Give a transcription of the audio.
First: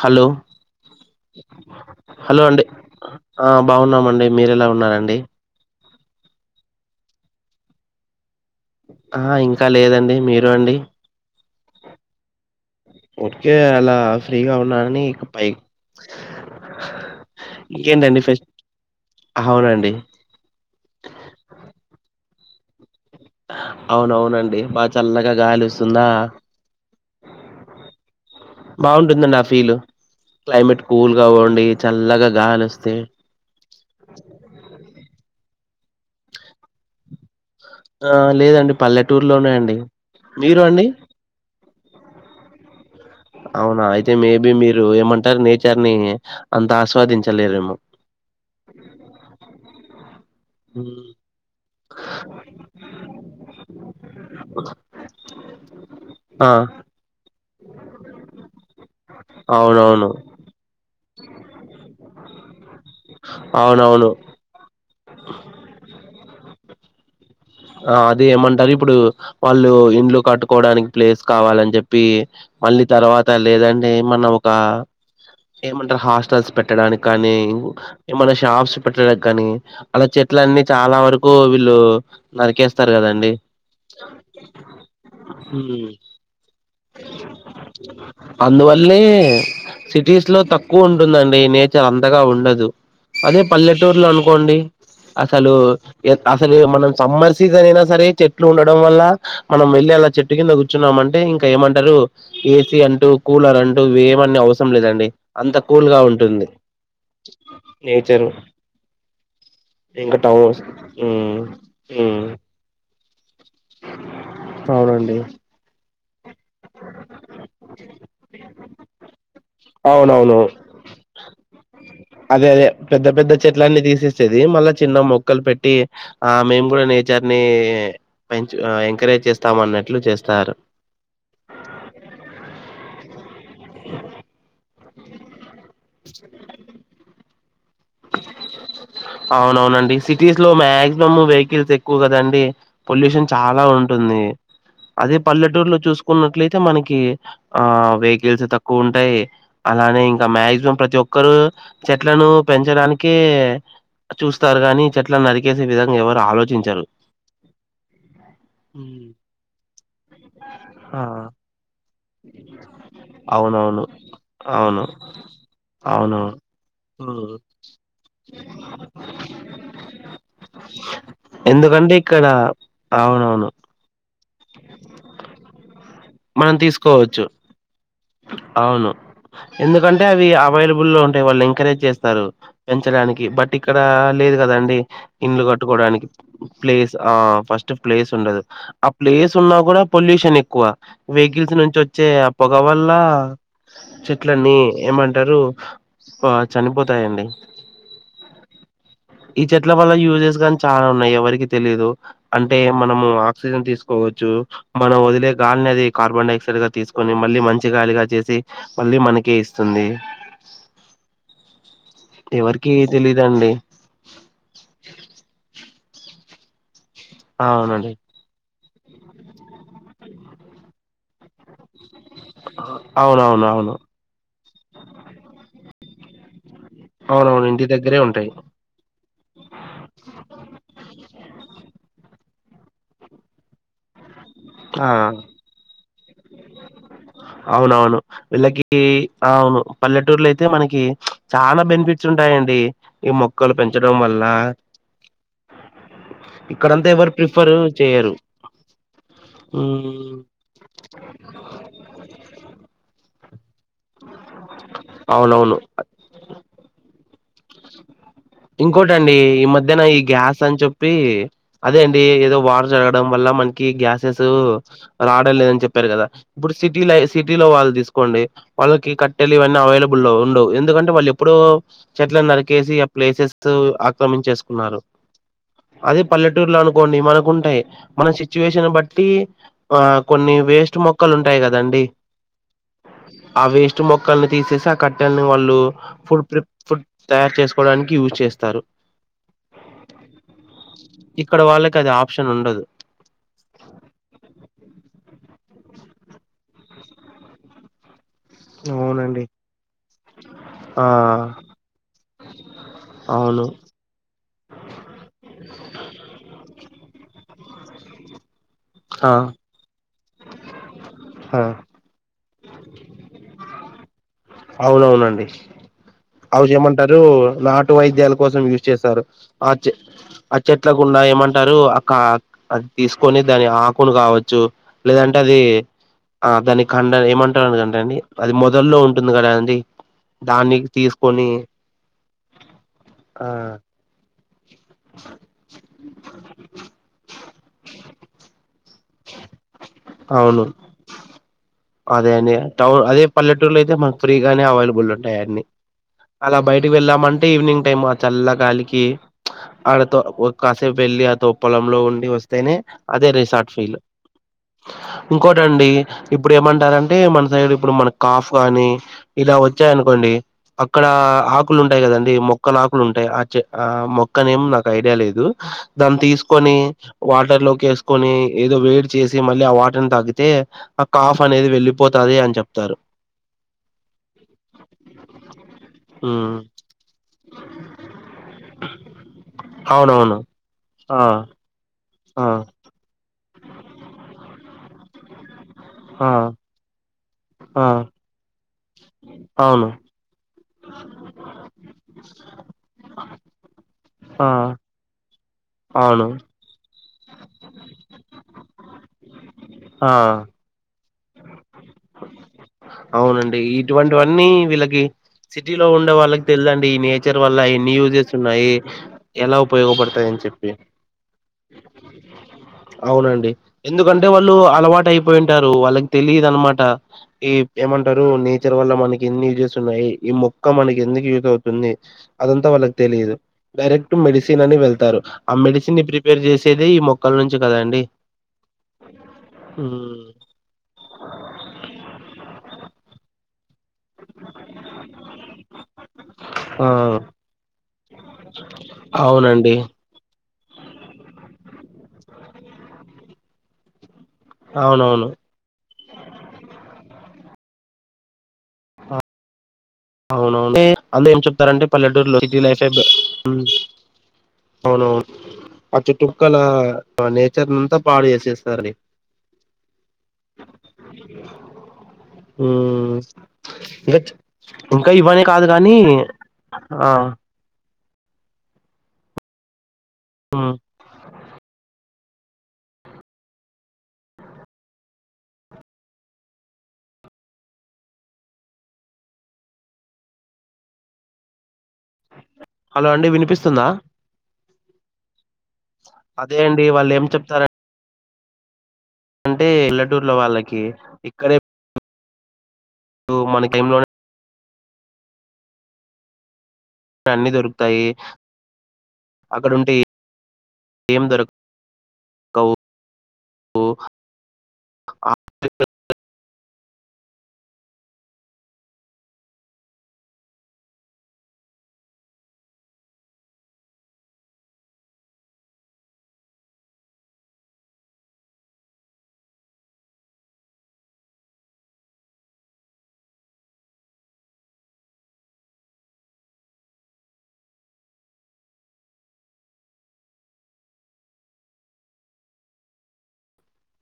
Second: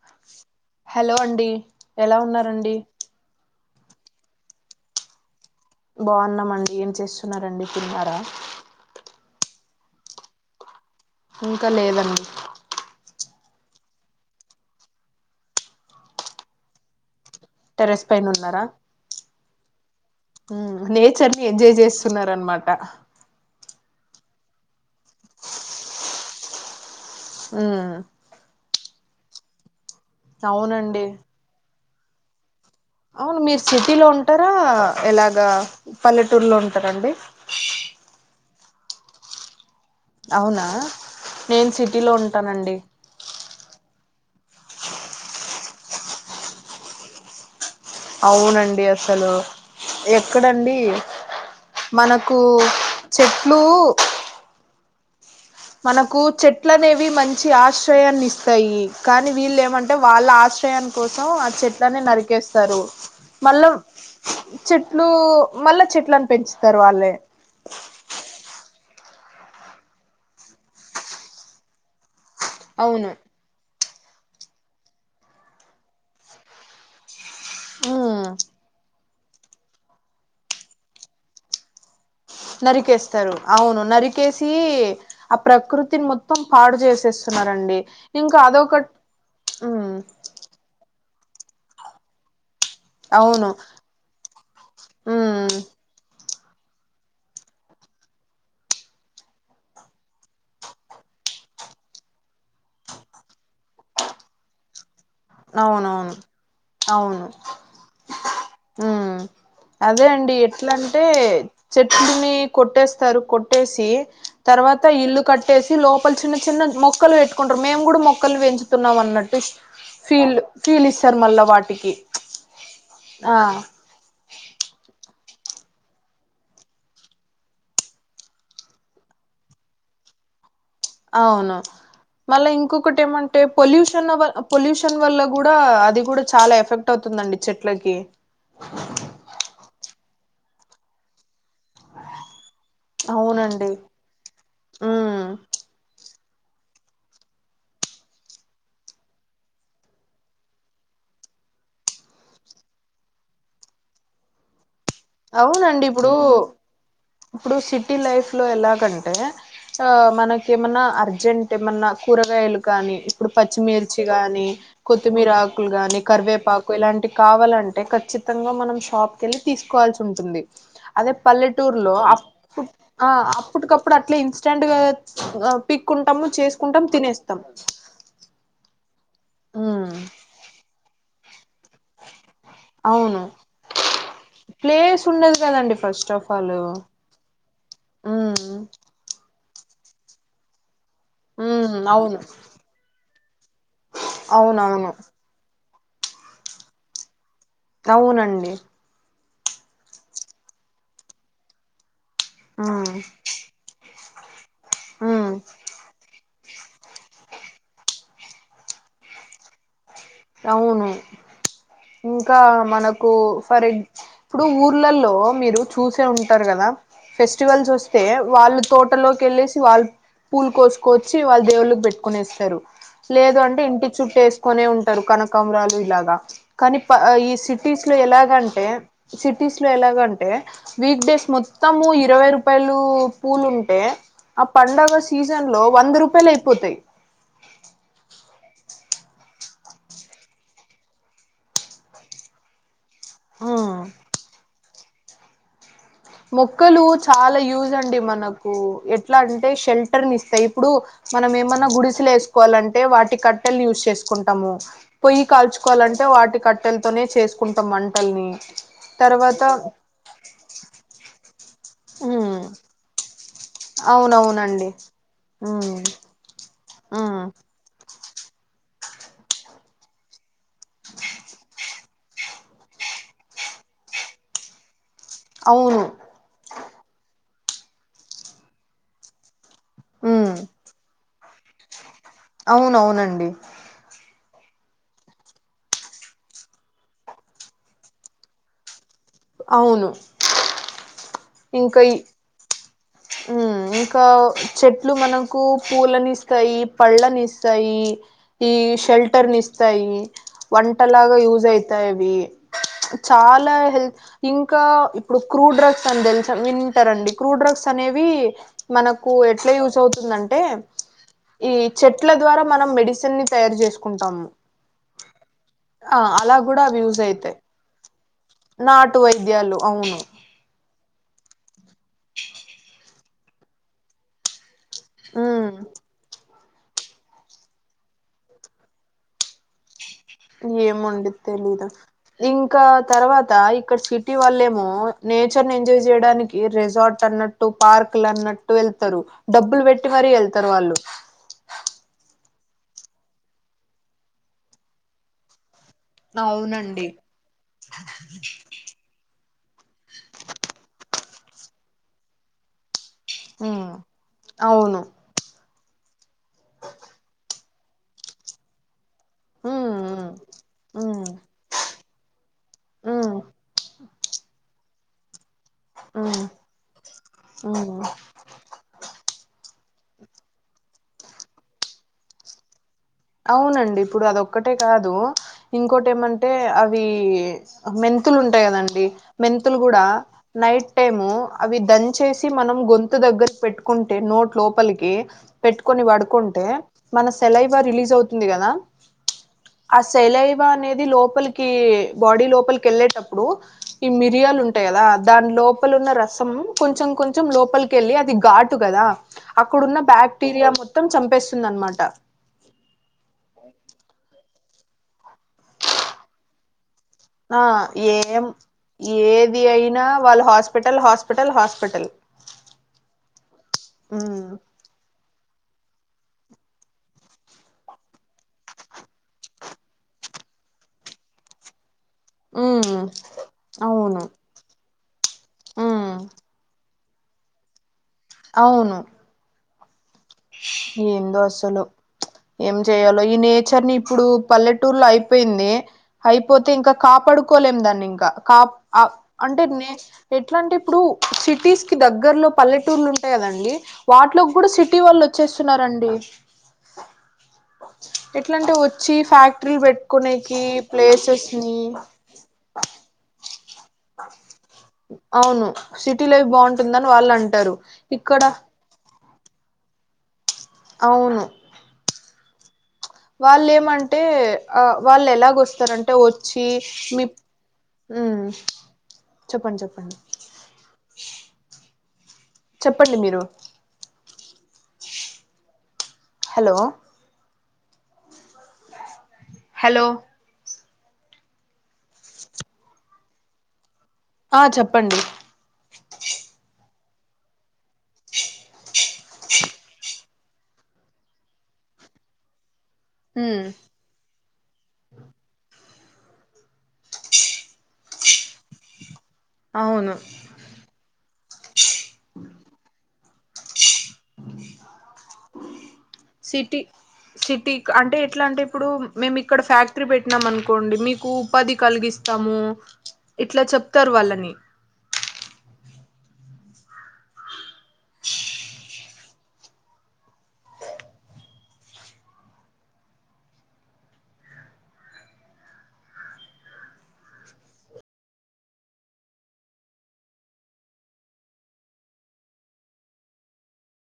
Hello hello అండి ఎలా hello అండి ఉన్నరండి ఆ బాగున్నామండి మీరెలా ఉన్నారండి బాగున్నామండి ఏం చేస్తున్నారండి తిన్నారా ఆ ఇంకా లేదండి మీరు అండి ఇంకా లేదండి ఊరకే అలా ఫ్రీగా ఉన్నానని ఇక పై టెరెస్ ఇంకేంటండి పైన ఫెస్ట్ ఉన్నారా అవునండి హ్మ్ నేచర్ ని ఎంజాయ్ చేస్తున్నారు రన్మాట అవునవునండి బాగా చల్లగా గాలి వస్తుందా హ్మ్ బాగుంటుందండి ఆ ఫీల్ క్లైమేట్ అవునండి కూల్గా పోండి చల్లగా గాలోస్త్ అవును మీరు సిటీలో ఉంటారా ఇలాగ పల్లెటూరులో ఉంటారండి ఆ లేదండి పల్లెటూరు లోనేయండి అవునా నేను సిటీ లో ఉంటానండి అవునా అయితే మేబ మీరు ఏమంటారు నేచర్ ని అంత ఆస్వాదించలేరేమో అవునండి అసలు ఎక్కడండి హ్మ్. మనకు చెట్లు మనకు ఆ చెట్లనేవి మం చి ఆశ్రయాన్ని ఇస్తాయి కానీ వీళ్ళేమంటే అవునవును వాళ్ళ ఆశ్రయాని కోసం ఆ చెట్లను నరికే స్తారు మళ్ళా [unintelligible] ట్లు మళ్ళా చెట్లను పెంచుతారు వాళ్ళే ఆ అది ఏమంటారు ఇప్పుడు వాళ్ళు ఇండ్లు కట్టుకోవడానికి ప్లేస్ కావాలని చెప్పి మళ్ళీ అవును తర్వాత లేదం ఏమన్నా ఒక ఏమంటారు హాస్టల్స్ పెట్టడానికి కానీ ఊ ఉమ్ ఏమన్నా షాప్స్ పెట్టడానికి కానీ అలా చెట్లన్నీ చాలా వరకూ వీళ్ళు నరికేస్తారు అవును నరికేసి ఆ ఉమ్ ప్రకృతిని మొత్తం పా అందువల్లే ఉమ్ సిటీస్ లో తక్కువున్ టుందండి నేచర్ అంతగా ఉండదు అదే అవును పల్లెటూరులో అనుకోండి అసలు ఉమ్ ఎ అసలే మనం సమ్మర్ సీజన్ అయినా సరే చెట్లు ఉండడం వల్ల మనం వెళ్ళి అలా చెట్టు కింద కూర్చున్నాం అంటే ఇం క ఏమంటారు ఏ సీ అంటూ కూలర్ అంటూ ఇవేం అన్నీ అవసరం లేదండి అంత కూల్ గా అవునవును ఉంటుంది అవును నేచరు ఉమ్ అదే ఇంక అండి టామ్ హౌసు ఎట్లంటే ఊ ఊ ట్టేసి తర్వాత ఇల్లు కట్టేసి లోప చిన్న చిన్న మొక్కలు పెట్టుకుంటారు మేము కూడా మొక్కలు పెంచుతున్నాం అన్నట్టు ఫీల్ అవునవును ఫీల్ ఇస్తారు మళ్ళా వాటికి అదే అదే పెద్ద పెద్ద ఆ చెట్లన్నీ తీసేసేది మళ్ళా చిన్న మొక్ క్కలు పెట్టి ఆ మేము కూడా నేచర్ ని పె ఎంకరేజ్ చేస్తాం అన్నట్లు చేస్తం సారు అంటే పొల్యూషన్ పొల్యూషన్ వల్ల కూడా అది కూడా చాలా ఎఫెక్ట్ అవుతుందండి చెట్లకి అవునవునండి సిటీస్ లో మాక్సిమం వెహికల్స్ ఎక్కువ కదండి పొల్యూషన్ చాలా అవునండి ఉంటుంది అదే ఉమ్ పల్లెటూర్లో చూసుకు న్నట్లయితే మనకి ఆ వెహికల్స్ తక్కువ ఉంటాయి అలానే ఇంకా మాక్సిమం ప్రతి ఒక్క ఒక్కరు చెట్లను పెంచడానికి చూస్తారు గాని చెట్లను నరికేసే అవునండి విధంగా ఇప్పుడు ఎవరు ఆలోచించరు ఇప్పుడు సిటీ లైఫ్ లో ఉ ఎలాగంటే ఆ మనక ఏమన్నా ఆ అర్జెంట్ ఏమన్నా కూరగాయలు కానీ ఇప్పుడు అవునవును పచ్చిమిర్చి గాని అవును కొత్తిమీర ఆకులు గానీ అవును కరివేపాకు ఇలాంటి ఉమ్. కావాలంట చ్చితంగా మనం షాప్ కిళ్ళి తీసుకు వాల్సి ఉంటుంది అదే పల్లెటూరు ఎందుకంటే లో ఇక్కడ అప్పు అవునవును అప్పటికప్పుడు అట్లా ఇ టం గా పిక్కుంటాము మనం చేసుకుంటాము తీసుకోవచ్చు తినేస్తాము అవును ఎందుకంటే అవి అవైలబుల్లో ఉంటాయి వాళ్ళు ఇంకా ఎంకరేజ్ చేస్తారు అవును పెంచడానికి బట్ ఇక్కడ లేదు కదండి ప్లేస్ ఉండదు ఇంలు కదండి కట్టుకోడానికి first of all um place ఆ ఫస్ట్ ప్లేస్ ఉండదు ఆ ప్లేస్ న్నా కూడా పొల్యూషన్ ఎక్కువ వెహికల్స్ ఉమ్ నుంచి వచ్చే అవును ఆ పొగ వల్ల చెట్లన్నీ అవునవును ఏమంటారు చనిపోతాయండి అవునండి ఈ చెట్ల వల్ల యూజెస్ నీ చాలా ఉన్నాయి ఎవరికి తెలీదు అంటే ఉమ్ మనము ఆక్సిజన్ తీసుకు కోవచ్చు మనం ఉమ్ వదిలే గాలిని అది కార్బన్డయాక్సైడ్ గా తీసుకొని మళ్ళీ మంచి మచ్చగాలిగా చేసి మళ్ళ మనకే ఇస్తుంది అవును ఇంకా ఎవరికి మనకు తెలీదండి ఫర్ ఎ ఇప్పుడు ఊర్ళలో మీరు చూసే ఉంటారు కదా ఫెస్టివల్స్ అవునండి వస్తే వాళ్ళు తోటలోకి వెళ్ళేసి వాళ్ళు పూలు కోసుకొచ్చి వాళ్ళు దేవుళ్ళకి పెట్టు కోనేస్తారు లేదు అవునవును అంటే అవును ఇంటి చుట్టూ వేసుకునే ఉంట కమరాలు ఇలాగా కానీ ప ఈ అవునవును ఇంటి సిటీస్లో దగ్గరే ఉంటాయి ఎలాగంటే సిటీస్లో ఎలాగంటే వీక్డేస్ మొ మొస్తము ఇరవై రూపాయలు పూలు ఉంటే ఆ పడుగ సీజన్ లో వంద రూపాయలు అయిపోతాయి అవునవును వీళ్ళకి అవును పల్లెటూర్లో అయితే మనకి చాలా బెనిఫిట్స్ ఉంటాయండి ఈ ఆ మొక్కలు పెంచడం వల్ల మొక్కలు ఇక్కడంతా ఎవరు చాలా ప్రిఫర్ యూజ అండి చేయరు మనకు ఎ ఎట్లా అంటే షెల్టర్ ని ఉమ్, ఇస్తాయి ఇప్పుడు మనం ఏమన్నా గుడిసలు వేసుకోవాలంటే వాటి క కట్టెలు యూజ్ చేసుకుంటాము పొయ్యి అవునవును కాల్చుకోవాలంటే వాటి కట్టెలతోనే చేసుకుంటాం అంట ఇంకోటండి ఈ మధ్యన ఈ గ్యాస్ అని చెప్పి అదే అండి ఏదో ఉమ్ వాటర్ జరగడం వల్ల మనకి గ్యాసెస్ అవునవునండి రాడం లేదని ఉమ్ చెప్పారు కదా సిటీల ఉమ్ సిటీలో వాళ్ళు తీసుకోండి వాళ్ళకి కట్టెలు ఇవన్నీ అవైలబుల్ ఉండవు ఎందుకంటే వాళ్ళు ఎప్పుడూ చెట్లను నరికేసి ఆ ప్లేసెస్ ఆక్రమించేసుకున్నారు అవును అదే పల్లెటూరులో అనుకోండి మనకుంటాయి మన సిచ్యువేషన్ బట్టి ఆ ఉమ్ కొన్ని వేస్ట్ మొక్కలు ఉంటాయి కదండి అవునవునండి క్కని తీసేసి ఆ కట్టన్ని వాళ్ళు ఫుడ్ ఫుడ్ తయారు చేసు డానికి యూస్ చేస్తారు అవును ఇక్కడ వాళ్ళకి అది ఆప్షన్ ఉండదు ఉమ్మ్ ఇంకా చెట్లు మనకు పూలనిస్తాయి పళ్ళనిస్తాయి యి అవునండి షెల్టర్ ని ఇస్తాయి వంట ఆ లాగా యూస్ అయితాయవి అవును చాలా హెల్త్ ఇంకా ఇప్పుడు క్రూడ్ డ్రగ్స్ అని తెలుసా వినుంటారండి క్రూ డ్రగ్స్ అనేవి ఆ మనకు ఎట్లా యూస్ అవుతుందంటే ఆ ఈ చెట్లా ద్వారా మనం మెడిసిన్ ని తయారు చేసుకుంటాం అవునవునండి అలా అవు కూడా అవి చేయమంటారు యూజ్ అయితాయి నాటు వైద్యాల కోసం యూజ్ నాటు చేస్తారు ఆ వైద్యాలు చే అవును అ చెట్ల గుండా ఏమంటారు కా అది తీసుకొని దాని ఆకులు కావచ్చు లేదంటే అది ఉమ్ ఆ దాని ఖండ ఏమంటారు అదంటే అండి అది మొదల్లో ఉంటుంది కదా అండి దాన్ని ఏమో అండి తీసుకొని తెలీదు ఇంకా ఆ తర్వాత ఇక్కడ సిట్ టీ వాళ్ళేమో నేచర్ ని ఎంజాయ్ చేయడానికి రిసార్ట్ అన్నట్టు పార్క్లు అన్నట్టు వెళ్ ళ్తరు డబ్బులు పెట్టి మరీ అవును ఏళ్తారు వాళ్ళు అదే అండి టౌన్ అదే పల్లెటూరులో అయితే మనకి ఫ్రీగానే అవైలబుల్ ఉంటాయి అన్నీ అలా బయటకి అవునండి వెళ్ళామంటే ఈవినింగ్ టైమ్ ఆ చల్ల గాలికి అల్లతో కాసేపు వెళ్ళలి ఆ తొప్పలంలో ఉండి వస్తేనే అదే రిసార్ట్ ఉమ్ ఫీల్ అవును ఇంకో టండి ఇప్పుడు ఏమంటారంటే మన సైడ్ ఇప్పుడు మన కాఫ్ గాని ఇలా ఉమ్ వచ్చాయనుకోండి అక్కడ ఉమ్ ఉమ్ ఆకులు ఉంటాయి కదండి మొక్కలు ఆకులు ఉంటాయి ఆ ఉమ్ చే ఆ మొక్క నేమ్ నాకు ఐడియా లేదు దాన్ని ఉమ్ తీసుకొని వాటర్ లోకి ఉమ్ వేసుకొని ఏదో వేడి చేసి మళ్ళీ ఆ వాటర్ని తాగితే ఆ కాఫ్ అనేది వెళ్ళిపోతాది అని చెప్తారు అవునండి ఇప్పుడు అదోక్కటే కాదు ఇంకోటి ఏమంటే ఉమ్ అవి మెన్ తులు ఉంటాయి కదండి మెంతులు కూడా అవునవును నైట్ ఆ టైము అవి దన్ చేసి ఆ మనం గొంతు దగ్గర పెట్టుకుంటే నోట్ లోపలికి పెట్టుకొని ఆ పడుకుంటే మన సెలైవా ఆ రిలీజ్ అవుతుంది కదా అవును ఆ సెలై అనేది లోపలికి బాడీ లోపలికి వెళ్ళేటప్పుడు ఈ ఆ మిరియాలు ఉంటాయి కదా దాని లోపలున్న అవును రసం కొంచెం కొంచ లోపలికేళ్ళ అది ఘాటు కదా అక్కడున్న ఆ బ్యాక్టీరియా మో మొత్తం చంపేస్తుందనమాట అవునండి ఇటువంటివన్నీ వీళ్ళకి సిటీ లో ఉండే వాళ్ళకి తెలిదండి ఈ నేచర్ వల్ల ఆ ఎన్ని యూజెస్ ఏం ఉన్నాయి ఎలా ఏది అయినా ఉపయోగపడతాయని చే వాళ్ళు హాస్పిటల్ హాస్పిటల్ హాస్పిటల్ అవునండి ఎందుకంటే ఉమ్ వాళ్ళు అలవాటు అయిపోయింటారు వాళ్ళకి తెలిదు అనమాట ఈ ఏమంటారు నేచర్ వల్ల మనకి ఎన్ని యూజెస్ ఉన్నాయి ఈ మొక్క మనకి ఎందుకు యూస్ అవుతుంది అదంతా ఉమ్ వాళ్ళకు తెలిదు డైరెక్ట్ అవును మెడిసిన్ అని వెళ్ స్తరు ఆ మెడిసిన్నీ ఉమ్ ప్రిపేర్ చేసేదే ఈ మొక్కల నుంచి కదా అండి అవును హ్మ్ ఏందో అసలు ఏం చేయాలో ఈ నేచర్ ని ఇప్పుడు పల్లెటూరులో అయిపోయింది అయిపోతే ఆ ఇంకా కాపాడుకోలేం దాన్ని ఇంకా కా ఆ అంటే అవునండి నే ఏట్లాంటె ఇప్పుడు సిటీస్ కి దగ్గరలో పల్లెటూర్లు ఉంటాయి కదండి వాటిలోకి కూడా సిటీ అవునవును వల్లోచ్ చేస్తున్నరండి ఎట్లాంటే వచ్చి ఫ్యాక్టరీ బెట్ అవునవును అందుకే ఎం చెప్తారంటే పల్లెటూరులో సిటీ లైఫే అవునవును అవును ఆ సిటీ లైఫ్ చుట్టుపక్కల బాగుంటుందని వాళ్ళు అంటారు నేచర్ననంత అంతా పాడు ఇక్కడ చేసేస్తార్ అవును హ్మ్ వాళ్ళు ఏమంటే ఆ వాళ్ళు ఇవనే కాదు కాని ఎలాగొస్తారంటే వచ్చి ఆ మీ ఉహ్ చెప్పండి చెప్పండి ఆ చెప్పండి మీరు హలో హలో హలో అండి వినిపిస్తుందా ఆ చెప్పండి అదే అండి వాళ్ళు ఏం చెప్తార అంటే ఇల్లటూర్లో వాళ్ళకి ఇక్కడే ఉండు మన ఉమ్ గేమ్ లోనే అన్నీ దొరుకుతాయి అవును ఏ దొర కవు [inaudible] సిటీ సిటీ అంటే ఎట్లా అంటే ఇప్పుడు మేము ఇక్కడ ఫ్యాక్టరీ పెట్టినాం అనుకోండి మీకు ఉపాధి కలిగిస్ స్తాము ఇట్లా చెప్తారు వాళ్ళని